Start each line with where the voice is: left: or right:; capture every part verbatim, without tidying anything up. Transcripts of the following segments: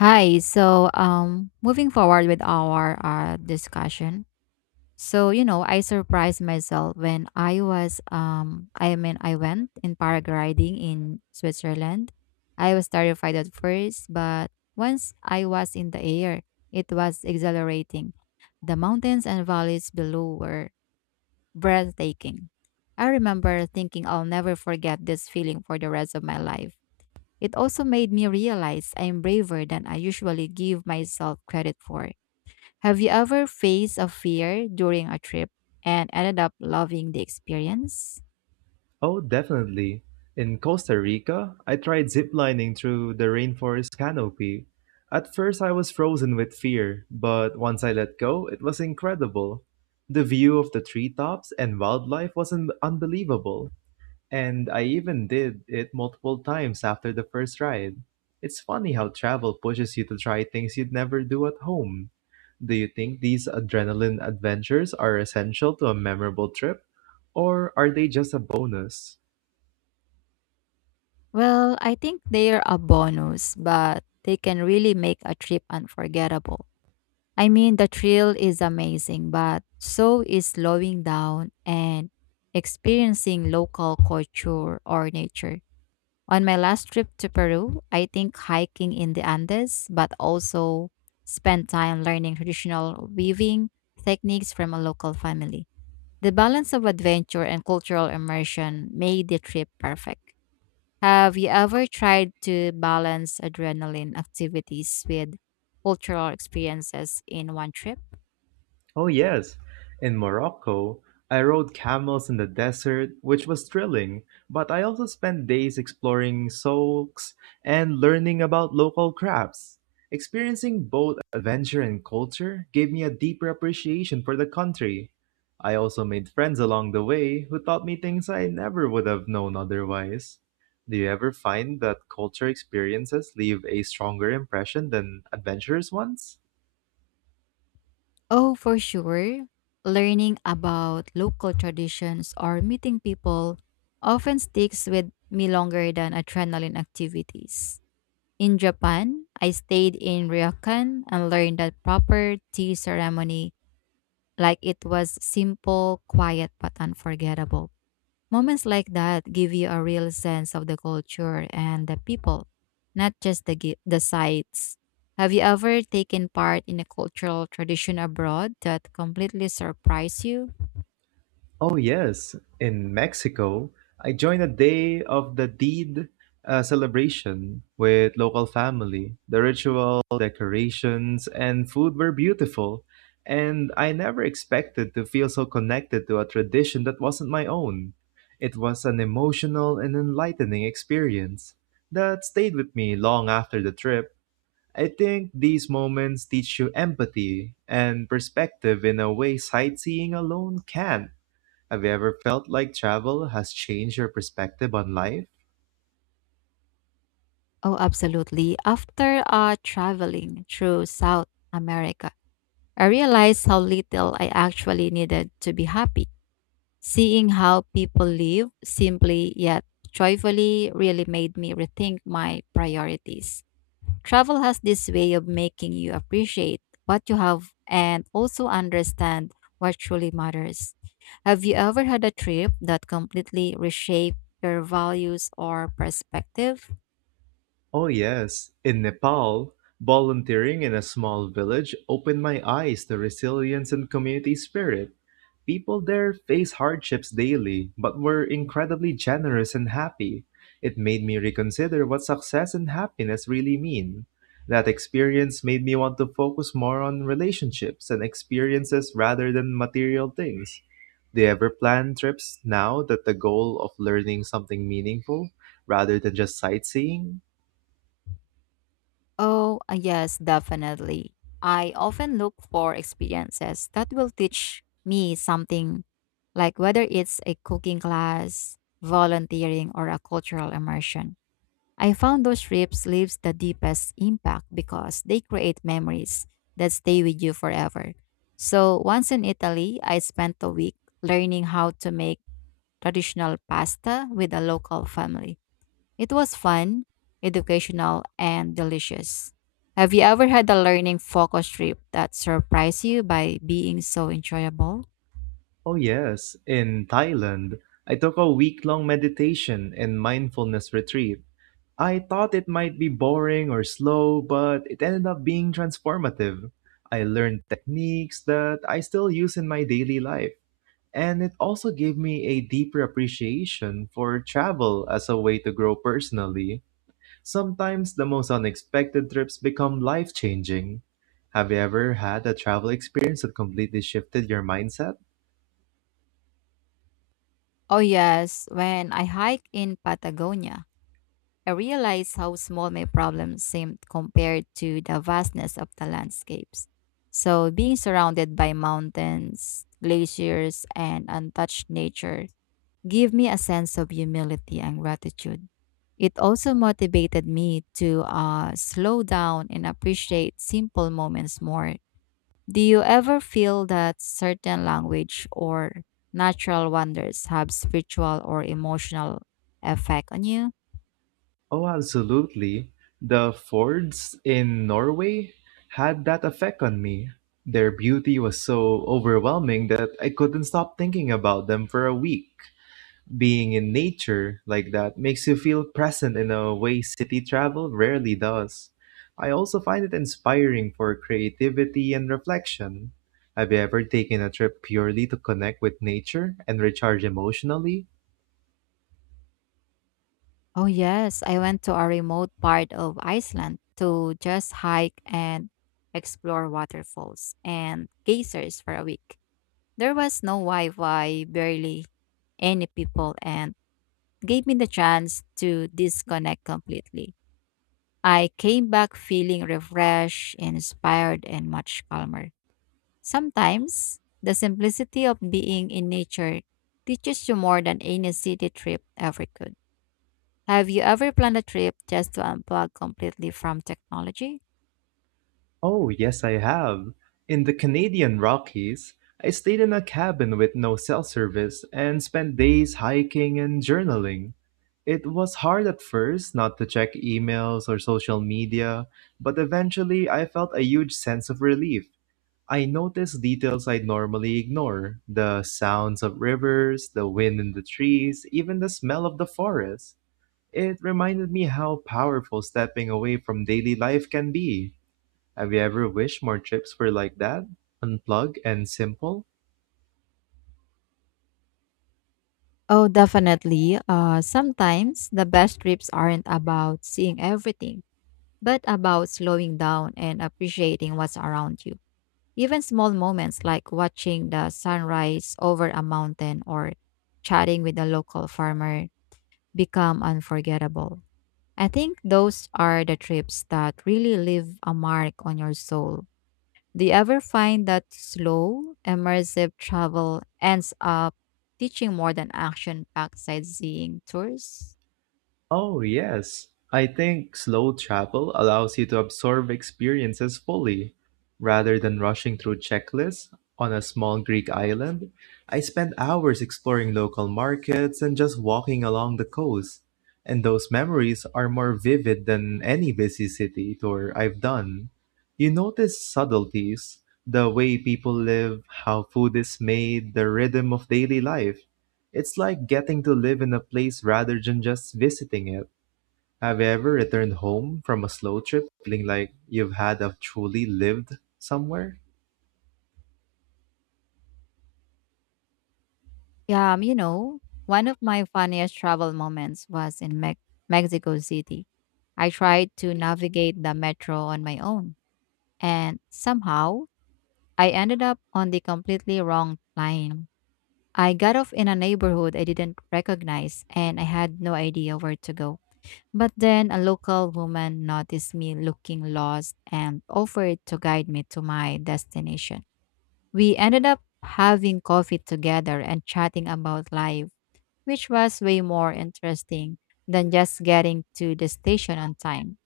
left: Hi. So, um, moving forward with our uh, discussion. So, you know, I surprised myself when I was, um, I mean, I went in paragliding in Switzerland. I was terrified at first, but once I was in the air, it was exhilarating. The mountains and valleys below were breathtaking. I remember thinking I'll never forget this feeling for the rest of my life. It also made me realize I'm braver than I usually give myself credit for. Have you ever faced a fear during a trip and ended up loving the experience?
right: Oh, definitely. In Costa Rica, I tried ziplining through the rainforest canopy. At first, I was frozen with fear, but once I let go, it was incredible. The view of the treetops and wildlife was un- unbelievable, and I even did it multiple times after the first ride. It's funny how travel pushes you to try things you'd never do at home. Do you think these adrenaline adventures are essential to a memorable trip, or are they just a bonus?
left: Well, I think they're a bonus, but they can really make a trip unforgettable. I mean, the thrill is amazing, but so is slowing down and experiencing local culture or nature. On my last trip to Peru, I think hiking in the Andes, but also spent time learning traditional weaving techniques from a local family. The balance of adventure and cultural immersion made the trip perfect. Have you ever tried to balance adrenaline activities with cultural experiences in one trip?
right: Oh, yes. In Morocco, I rode camels in the desert, which was thrilling, but I also spent days exploring souks and learning about local crafts. Experiencing both adventure and culture gave me a deeper appreciation for the country. I also made friends along the way who taught me things I never would have known otherwise. Do you ever find that culture experiences leave a stronger impression than adventurous ones?
left: Oh, for sure. Learning about local traditions or meeting people often sticks with me longer than adrenaline activities. In Japan, I stayed in Ryokan and learned that proper tea ceremony like it was simple, quiet, but unforgettable. Moments like that give you a real sense of the culture and the people, not just the gi- the sites. Have you ever taken part in a cultural tradition abroad that completely surprised you?
right: Oh, yes. In Mexico, I joined a day of the deed uh, celebration with local family. The ritual, decorations, and food were beautiful, and I never expected to feel so connected to a tradition that wasn't my own. It was an emotional and enlightening experience that stayed with me long after the trip. I think these moments teach you empathy and perspective in a way sightseeing alone can't. Have you ever felt like travel has changed your perspective on life?
left: Oh, absolutely. After uh, traveling through South America, I realized how little I actually needed to be happy. Seeing how people live simply yet joyfully really made me rethink my priorities. Travel has this way of making you appreciate what you have and also understand what truly matters. Have you ever had a trip that completely reshaped your values or perspective?
right: Oh, yes. In Nepal, volunteering in a small village opened my eyes to resilience and community spirit. People there face hardships daily, but were incredibly generous and happy. It made me reconsider what success and happiness really mean. That experience made me want to focus more on relationships and experiences rather than material things. Do you ever plan trips now that the goal of learning something meaningful rather than just sightseeing?
left: Oh, uh, yes, definitely. I often look for experiences that will teach me something, like whether it's a cooking class, volunteering, or a cultural immersion. I found those trips leaves the deepest impact because they create memories that stay with you forever. So once in Italy, I spent a week learning how to make traditional pasta with a local family. It was fun, educational, and delicious. Have you ever had a learning focus trip that surprised you by being so enjoyable?
right: Oh, yes. In Thailand, I took a week long meditation and mindfulness retreat. I thought it might be boring or slow, but it ended up being transformative. I learned techniques that I still use in my daily life, and it also gave me a deeper appreciation for travel as a way to grow personally. Sometimes the most unexpected trips become life changing. Have you ever had a travel experience that completely shifted your mindset?
left: Oh yes, when I hike in Patagonia. I realized how small my problems seemed compared to the vastness of the landscapes. So, being surrounded by mountains, glaciers, and untouched nature gave me a sense of humility and gratitude. It also motivated me to uh, slow down and appreciate simple moments more. Do you ever feel that certain language or natural wonders have spiritual or emotional effect on you?
right: Oh, absolutely. The fjords in Norway had that effect on me. Their beauty was so overwhelming that I couldn't stop thinking about them for a week. Being in nature like that makes you feel present in a way city travel rarely does. I also find it inspiring for creativity and reflection. Have you ever taken a trip purely to connect with nature and recharge emotionally?
left: Oh, yes. I went to a remote part of Iceland to just hike and explore waterfalls and geysers for a week. There was no Wi Fi, barely any people, and gave me the chance to disconnect completely. I came back feeling refreshed, inspired, and much calmer. Sometimes the simplicity of being in nature teaches you more than any city trip ever could. Have you ever planned a trip just to unplug completely from technology?
right: Oh, yes, I have. In the Canadian Rockies, I stayed in a cabin with no cell service and spent days hiking and journaling. It was hard at first not to check emails or social media, but eventually I felt a huge sense of relief. I noticed details I'd normally ignore: the sounds of rivers, the wind in the trees, even the smell of the forest. It reminded me how powerful stepping away from daily life can be. Have you ever wished more trips were like that, unplugged and simple?
left: Oh, definitely. Uh, sometimes the best trips aren't about seeing everything, but about slowing down and appreciating what's around you. Even small moments like watching the sunrise over a mountain or chatting with a local farmer become unforgettable. I think those are the trips that really leave a mark on your soul. Do you ever find that slow, immersive travel ends up teaching more than action packed sightseeing tours?
right: Oh, yes. I think slow travel allows you to absorb experiences fully. Rather than rushing through checklists on a small Greek island, I spent hours exploring local markets and just walking along the coast. And those memories are more vivid than any busy city tour I've done. You notice subtleties, the way people live, how food is made, the rhythm of daily life. It's like getting to live in a place rather than just visiting it. Have you ever returned home from a slow trip feeling like you've had a truly lived somewhere?
left: Yeah, um, you know, one of my funniest travel moments was in Me- Mexico City. I tried to navigate the metro on my own, and somehow I ended up on the completely wrong line. I got off in a neighborhood I didn't recognize, and I had no idea where to go. But then a local woman noticed me looking lost and offered to guide me to my destination. We ended up having coffee together and chatting about life, which was way more interesting than just getting to the station on time.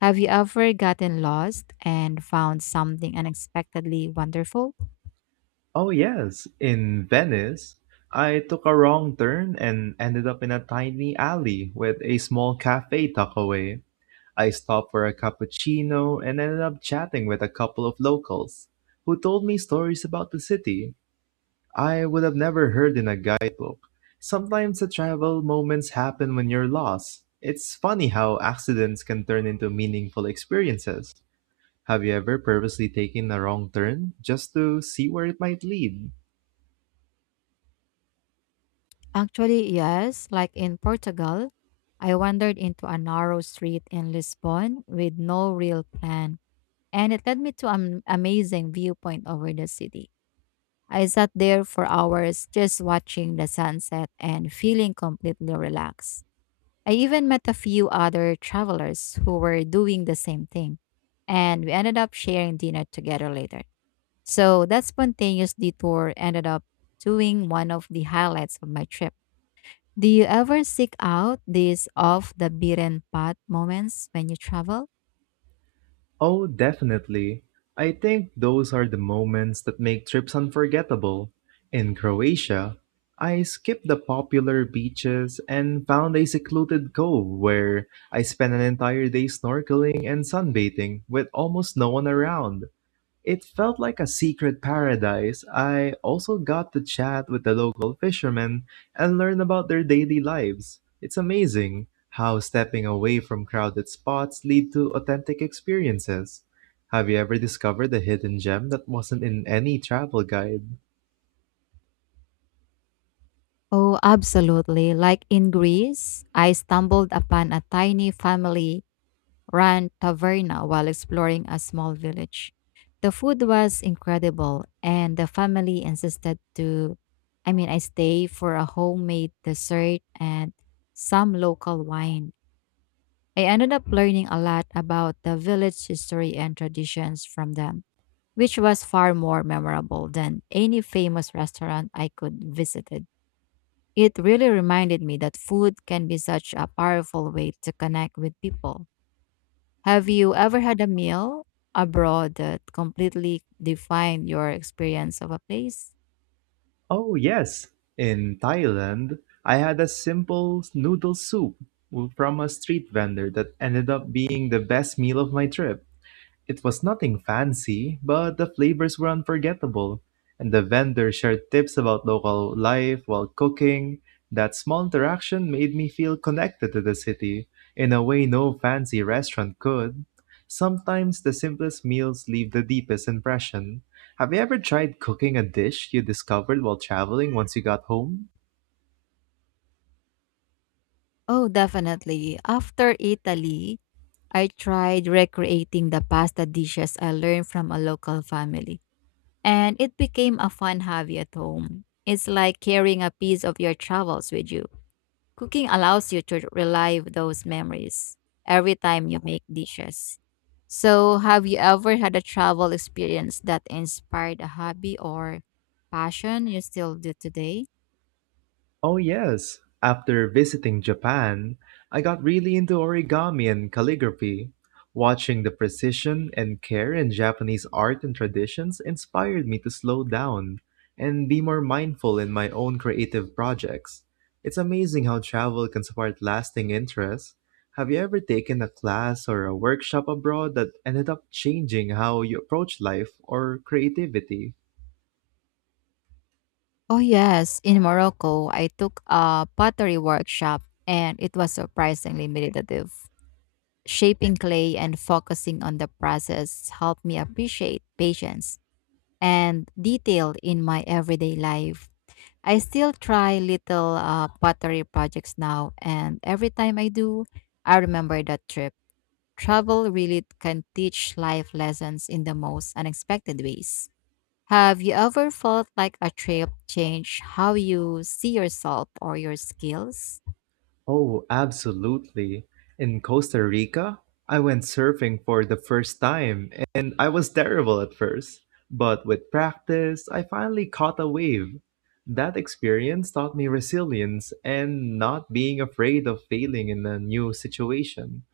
left: Have you ever gotten lost and found something unexpectedly wonderful?
right: Oh, yes, in Venice. I took a wrong turn and ended up in a tiny alley with a small cafe tucked away. I stopped for a cappuccino and ended up chatting with a couple of locals who told me stories about the city I would have never heard in a guidebook. Sometimes the travel moments happen when you're lost. It's funny how accidents can turn into meaningful experiences. Have you ever purposely taken a wrong turn just to see where it might lead?
left: Actually, yes, like in Portugal. I wandered into a narrow street in Lisbon with no real plan and it led me to an amazing viewpoint over the city. I sat there for hours just watching the sunset and feeling completely relaxed. I even met a few other travelers who were doing the same thing, and we ended up sharing dinner together later. So that spontaneous detour ended up doing one of the highlights of my trip. Do you ever seek out these off the beaten path moments when you travel?
right: Oh, definitely. I think those are the moments that make trips unforgettable. In Croatia, I skipped the popular beaches and found a secluded cove where I spent an entire day snorkeling and sunbathing with almost no one around. It felt like a secret paradise. I also got to chat with the local fishermen and learn about their daily lives. It's amazing how stepping away from crowded spots lead to authentic experiences. Have you ever discovered a hidden gem that wasn't in any travel guide?
left: Oh, absolutely. Like in Greece, I stumbled upon a tiny family run taverna while exploring a small village. The food was incredible, and the family insisted to, I mean, I stay for a homemade dessert and some local wine. I ended up learning a lot about the village history and traditions from them, which was far more memorable than any famous restaurant I could visited. It really reminded me that food can be such a powerful way to connect with people. Have you ever had a meal abroad that completely defined your experience of a place?
right: Oh, yes. In Thailand, I had a simple noodle soup from a street vendor that ended up being the best meal of my trip. It was nothing fancy, but the flavors were unforgettable, and the vendor shared tips about local life while cooking. That small interaction made me feel connected to the city in a way no fancy restaurant could. Sometimes the simplest meals leave the deepest impression. Have you ever tried cooking a dish you discovered while traveling once you got home?
left: Oh, definitely. After Italy, I tried recreating the pasta dishes I learned from a local family, and it became a fun hobby at home. It's like carrying a piece of your travels with you. Cooking allows you to relive those memories every time you make dishes. So, have you ever had a travel experience that inspired a hobby or passion you still do today?
right: Oh, yes. After visiting Japan, I got really into origami and calligraphy. Watching the precision and care in Japanese art and traditions inspired me to slow down and be more mindful in my own creative projects. It's amazing how travel can spark lasting interest. Have you ever taken a class or a workshop abroad that ended up changing how you approach life or creativity?
left: Oh, yes. In Morocco, I took a pottery workshop and it was surprisingly meditative. Shaping clay and focusing on the process helped me appreciate patience and detail in my everyday life. I still try little uh, pottery projects now, and every time I do, I remember that trip. Travel really can teach life lessons in the most unexpected ways. Have you ever felt like a trip changed how you see yourself or your skills?
right: Oh, absolutely. In Costa Rica, I went surfing for the first time and I was terrible at first. But with practice, I finally caught a wave. That experience taught me resilience and not being afraid of failing in a new situation.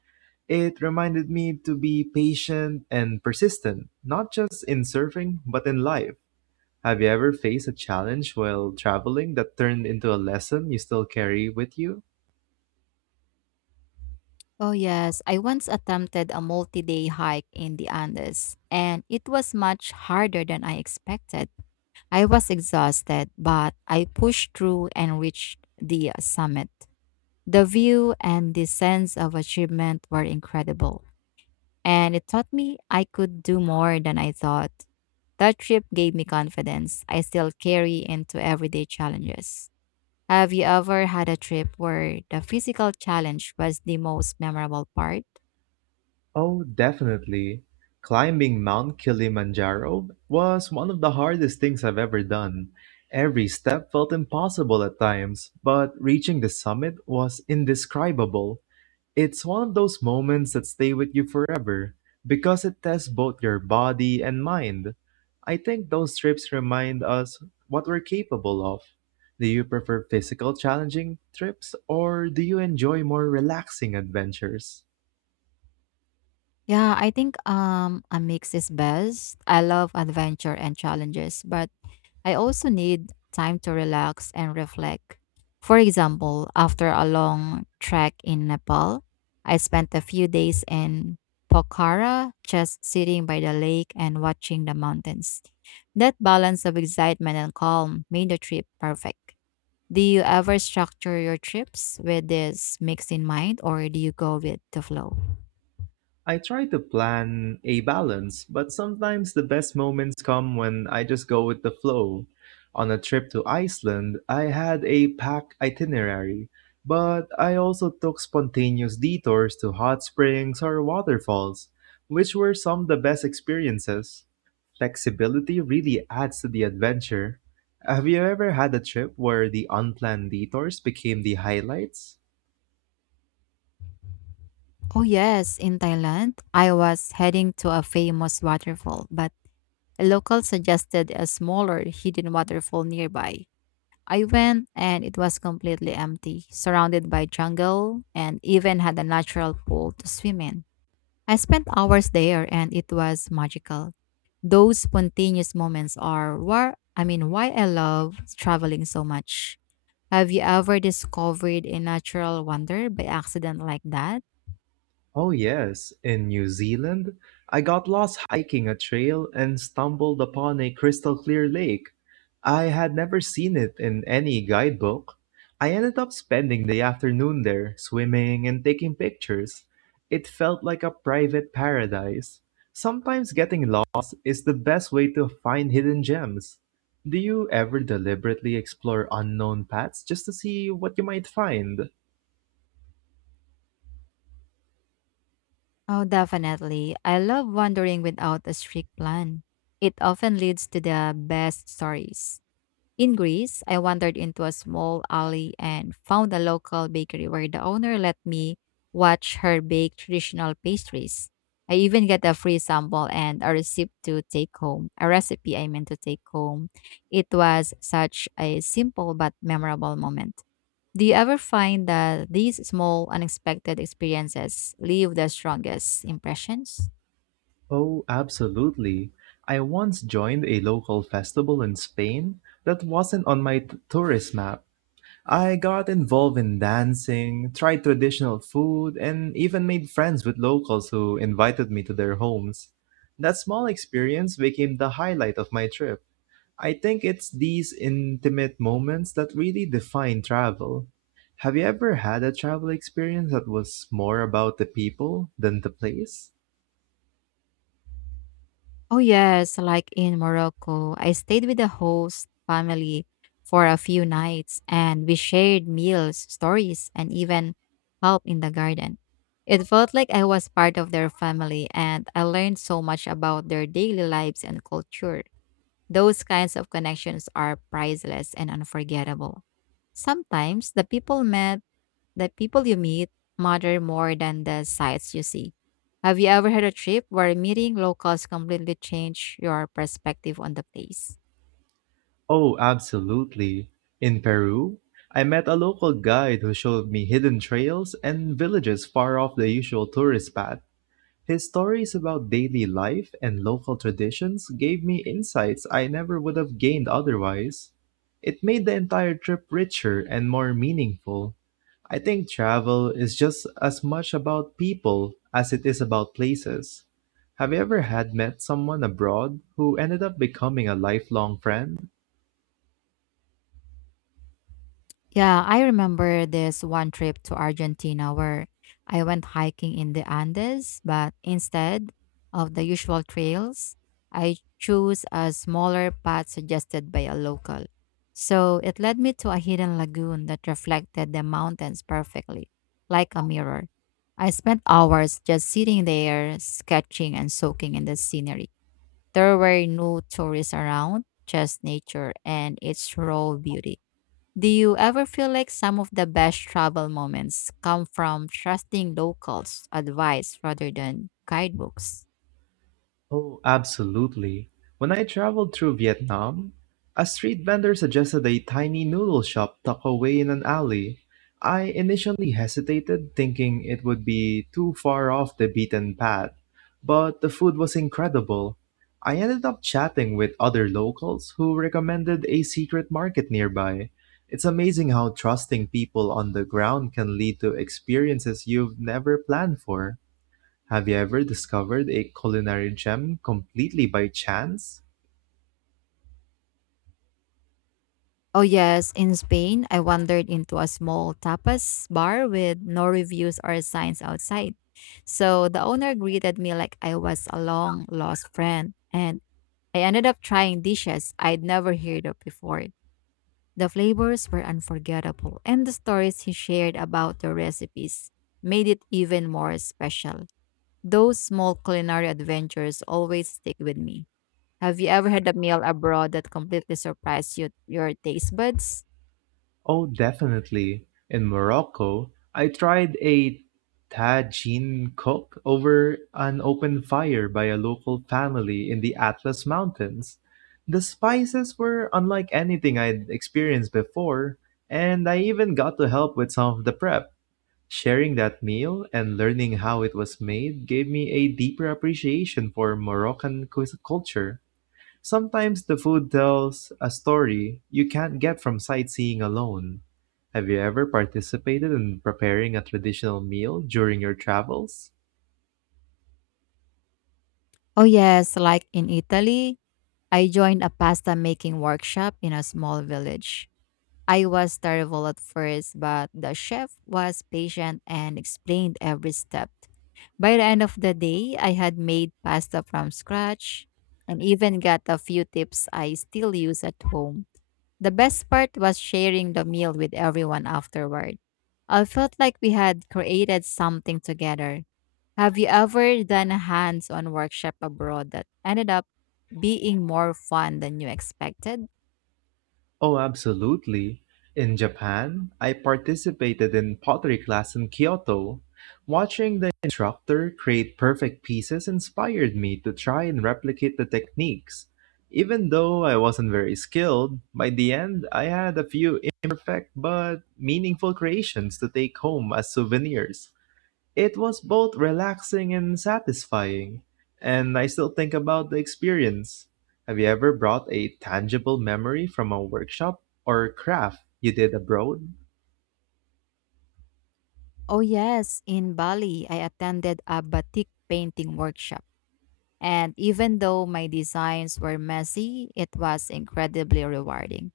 right: It reminded me to be patient and persistent, not just in surfing, but in life. Have you ever faced a challenge while traveling that turned into a lesson you still carry with you?
left: Oh, yes. I once attempted a multi day hike in the Andes, and it was much harder than I expected. I was exhausted, but I pushed through and reached the uh, summit. The view and the sense of achievement were incredible, and it taught me I could do more than I thought. That trip gave me confidence I still carry into everyday challenges. Have you ever had a trip where the physical challenge was the most memorable part?
right: Oh, definitely. Climbing Mount Kilimanjaro was one of the hardest things I've ever done. Every step felt impossible at times, but reaching the summit was indescribable. It's one of those moments that stay with you forever because it tests both your body and mind. I think those trips remind us what we're capable of. Do you prefer physical challenging trips or do you enjoy more relaxing adventures?
left: Yeah, I think um a mix is best. I love adventure and challenges, but I also need time to relax and reflect. For example, after a long trek in Nepal, I spent a few days in Pokhara just sitting by the lake and watching the mountains. That balance of excitement and calm made the trip perfect. Do you ever structure your trips with this mix in mind or do you go with the flow?
right: I try to plan a balance, but sometimes the best moments come when I just go with the flow. On a trip to Iceland, I had a packed itinerary, but I also took spontaneous detours to hot springs or waterfalls, which were some of the best experiences. Flexibility really adds to the adventure. Have you ever had a trip where the unplanned detours became the highlights?
left: Oh, yes, in Thailand, I was heading to a famous waterfall, but a local suggested a smaller hidden waterfall nearby. I went and it was completely empty, surrounded by jungle, and even had a natural pool to swim in. I spent hours there and it was magical. Those spontaneous moments are where I mean why I love traveling so much. Have you ever discovered a natural wonder by accident like that?
right: Oh, yes, in New Zealand, I got lost hiking a trail and stumbled upon a crystal clear lake. I had never seen it in any guidebook. I ended up spending the afternoon there, swimming and taking pictures. It felt like a private paradise. Sometimes getting lost is the best way to find hidden gems. Do you ever deliberately explore unknown paths just to see what you might find?
left: Oh, definitely. I love wandering without a strict plan. It often leads to the best stories. In Greece, I wandered into a small alley and found a local bakery where the owner let me watch her bake traditional pastries. I even got a free sample and a recipe to take home, a recipe I meant to take home. It was such a simple but memorable moment. Do you ever find that these small, unexpected experiences leave the strongest impressions?
right: Oh, absolutely. I once joined a local festival in Spain that wasn't on my t- tourist map. I got involved in dancing, tried traditional food, and even made friends with locals who invited me to their homes. That small experience became the highlight of my trip. I think it's these intimate moments that really define travel. Have you ever had a travel experience that was more about the people than the place?
left: Oh, yes, like in Morocco, I stayed with the host family for a few nights and we shared meals, stories, and even help in the garden. It felt like I was part of their family and I learned so much about their daily lives and culture. Those kinds of connections are priceless and unforgettable. Sometimes the people met the people you meet matter more than the sights you see. Have you ever had a trip where meeting locals completely changed your perspective on the place?
right: Oh, absolutely. In Peru, I met a local guide who showed me hidden trails and villages far off the usual tourist path. His stories about daily life and local traditions gave me insights I never would have gained otherwise. It made the entire trip richer and more meaningful. I think travel is just as much about people as it is about places. Have you ever had met someone abroad who ended up becoming a lifelong friend?
left: Yeah, I remember this one trip to Argentina where I went hiking in the Andes, but instead of the usual trails, I chose a smaller path suggested by a local. So it led me to a hidden lagoon that reflected the mountains perfectly, like a mirror. I spent hours just sitting there, sketching and soaking in the scenery. There were no tourists around, just nature and its raw beauty. Do you ever feel like some of the best travel moments come from trusting locals' advice rather than guidebooks?
right: Oh, absolutely. When I traveled through Vietnam, a street vendor suggested a tiny noodle shop tucked away in an alley. I initially hesitated, thinking it would be too far off the beaten path, but the food was incredible. I ended up chatting with other locals who recommended a secret market nearby. It's amazing how trusting people on the ground can lead to experiences you've never planned for. Have you ever discovered a culinary gem completely by chance?
left: Oh, yes, in Spain, I wandered into a small tapas bar with no reviews or signs outside. So the owner greeted me like I was a long lost friend, and I ended up trying dishes I'd never heard of before. The flavors were unforgettable, and the stories he shared about the recipes made it even more special. Those small culinary adventures always stick with me. Have you ever had a meal abroad that completely surprised you, your taste buds?
right: Oh, definitely. In Morocco, I tried a tagine cooked over an open fire by a local family in the Atlas Mountains. The spices were unlike anything I'd experienced before, and I even got to help with some of the prep. Sharing that meal and learning how it was made gave me a deeper appreciation for Moroccan cu- culture. Sometimes the food tells a story you can't get from sightseeing alone. Have you ever participated in preparing a traditional meal during your travels?
left: Oh, yes, like in Italy, I joined a pasta making workshop in a small village. I was terrible at first, but the chef was patient and explained every step. By the end of the day, I had made pasta from scratch and even got a few tips I still use at home. The best part was sharing the meal with everyone afterward. I felt like we had created something together. Have you ever done a hands on workshop abroad that ended up being more fun than you expected?
right: Oh, absolutely. In Japan, I participated in pottery class in Kyoto. Watching the instructor create perfect pieces inspired me to try and replicate the techniques. Even though I wasn't very skilled, by the end I had a few imperfect but meaningful creations to take home as souvenirs. It was both relaxing and satisfying, and I still think about the experience. Have you ever brought a tangible memory from a workshop or craft you did abroad?
left: Oh, yes. In Bali, I attended a batik painting workshop. And even though my designs were messy, it was incredibly rewarding.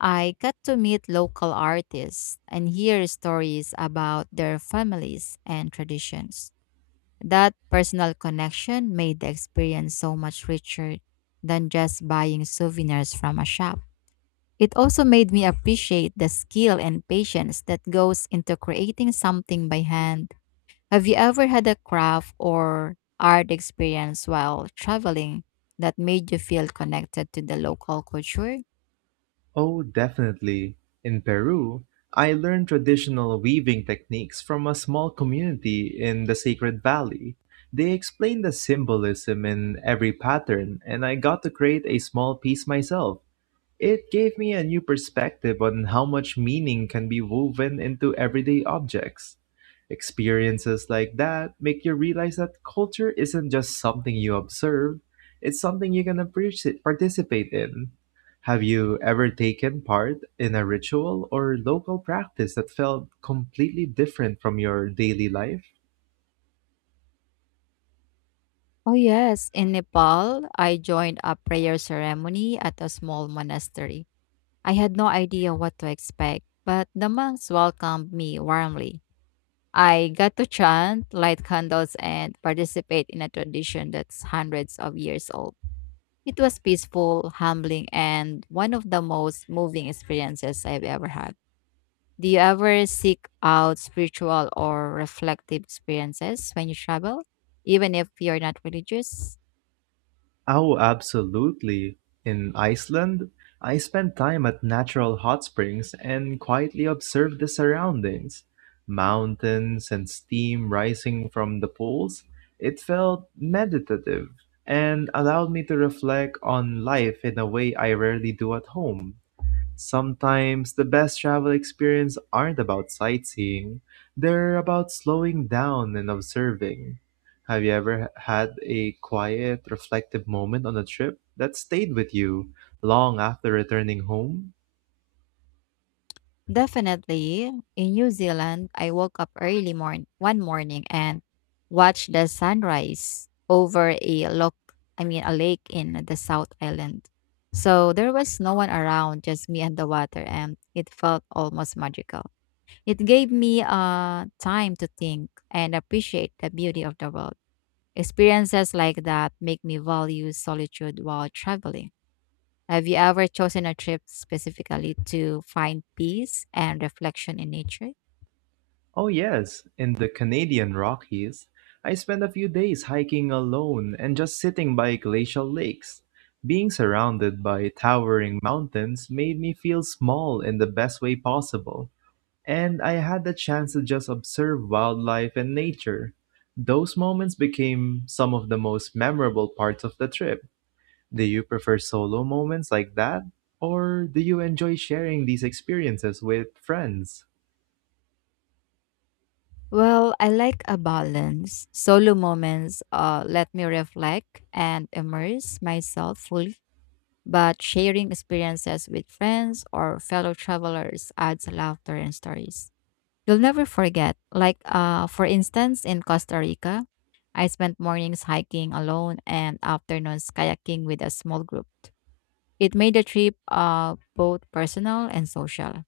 left: I got to meet local artists and hear stories about their families and traditions. That personal connection made the experience so much richer than just buying souvenirs from a shop. It also made me appreciate the skill and patience that goes into creating something by hand. Have you ever had a craft or art experience while traveling that made you feel connected to the local culture?
right: Oh, definitely. In Peru, I learned traditional weaving techniques from a small community in the Sacred Valley. They explained the symbolism in every pattern, and I got to create a small piece myself. It gave me a new perspective on how much meaning can be woven into everyday objects. Experiences like that make you realize that culture isn't just something you observe, it's something you can appreciate, participate in. Have you ever taken part in a ritual or local practice that felt completely different from your daily life?
left: Oh, yes. In Nepal, I joined a prayer ceremony at a small monastery. I had no idea what to expect, but the monks welcomed me warmly. I got to chant, light candles, and participate in a tradition that's hundreds of years old. It was peaceful, humbling, and one of the most moving experiences I've ever had. Do you ever seek out spiritual or reflective experiences when you travel, even if you're not religious?
right: Oh, absolutely. In Iceland, I spent time at natural hot springs and quietly observed the surroundings. Mountains and steam rising from the pools. It felt meditative and allowed me to reflect on life in a way I rarely do at home. Sometimes the best travel experience aren't about sightseeing, they're about slowing down and observing. Have you ever had a quiet, reflective moment on a trip that stayed with you long after returning home?
left: Definitely. In New Zealand, I woke up early morn one morning and watched the sunrise over a look, I mean a lake in the South Island. So there was no one around, just me and the water, and it felt almost magical. It gave me uh time to think and appreciate the beauty of the world. Experiences like that make me value solitude while traveling. Have you ever chosen a trip specifically to find peace and reflection in nature?
right: Oh, yes, in the Canadian Rockies, I spent a few days hiking alone and just sitting by glacial lakes. Being surrounded by towering mountains made me feel small in the best way possible, and I had the chance to just observe wildlife and nature. Those moments became some of the most memorable parts of the trip. Do you prefer solo moments like that, or do you enjoy sharing these experiences with friends?
left: Well, I like a balance. Solo moments uh, let me reflect and immerse myself fully, but sharing experiences with friends or fellow travelers adds laughter and stories. You'll never forget. Like, uh, for instance, in Costa Rica, I spent mornings hiking alone and afternoons kayaking with a small group. It made the trip uh, both personal and social.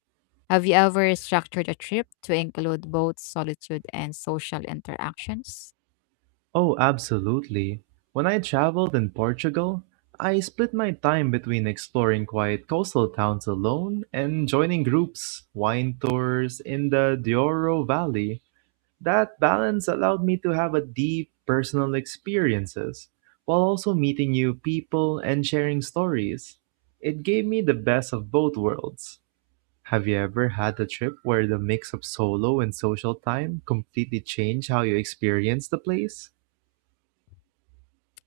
left: Have you ever structured a trip to include both solitude and social interactions?
right: Oh, absolutely. When I traveled in Portugal, I split my time between exploring quiet coastal towns alone and joining groups, wine tours in the Douro Valley. That balance allowed me to have a deep personal experiences while also meeting new people and sharing stories. It gave me the best of both worlds. Have you ever had a trip where the mix of solo and social time completely changed how you experienced the place?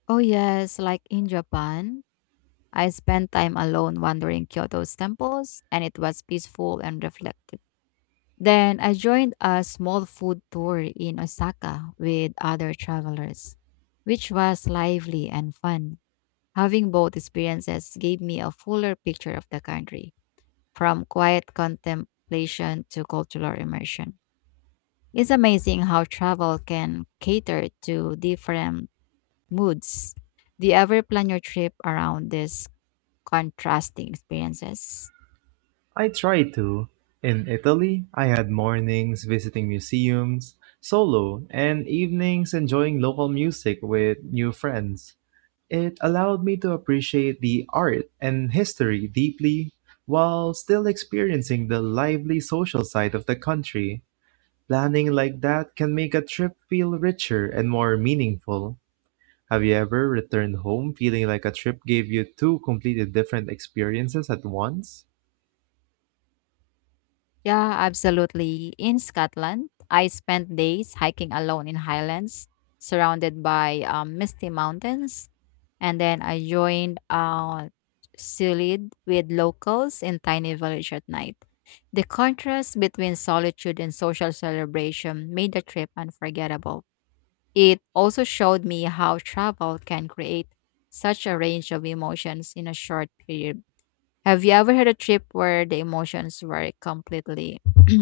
left: Oh, yes. Like in Japan, I spent time alone wandering Kyoto's temples, and it was peaceful and reflective. Then I joined a small food tour in Osaka with other travelers, which was lively and fun. Having both experiences gave me a fuller picture of the country, from quiet contemplation to cultural immersion. It's amazing how travel can cater to different moods. Do you ever plan your trip around these contrasting experiences?
right: I tried to. In Italy, I had mornings visiting museums, solo, and evenings enjoying local music with new friends. It allowed me to appreciate the art and history deeply while still experiencing the lively social side of the country. Planning like that can make a trip feel richer and more meaningful. Have you ever returned home feeling like a trip gave you two completely different experiences at once?
left: Yeah, absolutely. In Scotland, I spent days hiking alone in highlands surrounded by um, misty mountains, and then I joined uh, Silid with locals in tiny village at night. The contrast between solitude and social celebration made the trip unforgettable. It also showed me how travel can create such a range of emotions in a short period. Have you ever had a trip where the emotions were completely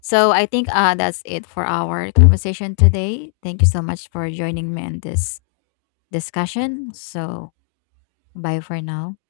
left: So I think uh, that's it for our conversation today. Thank you so much for joining me in this discussion. So bye for now.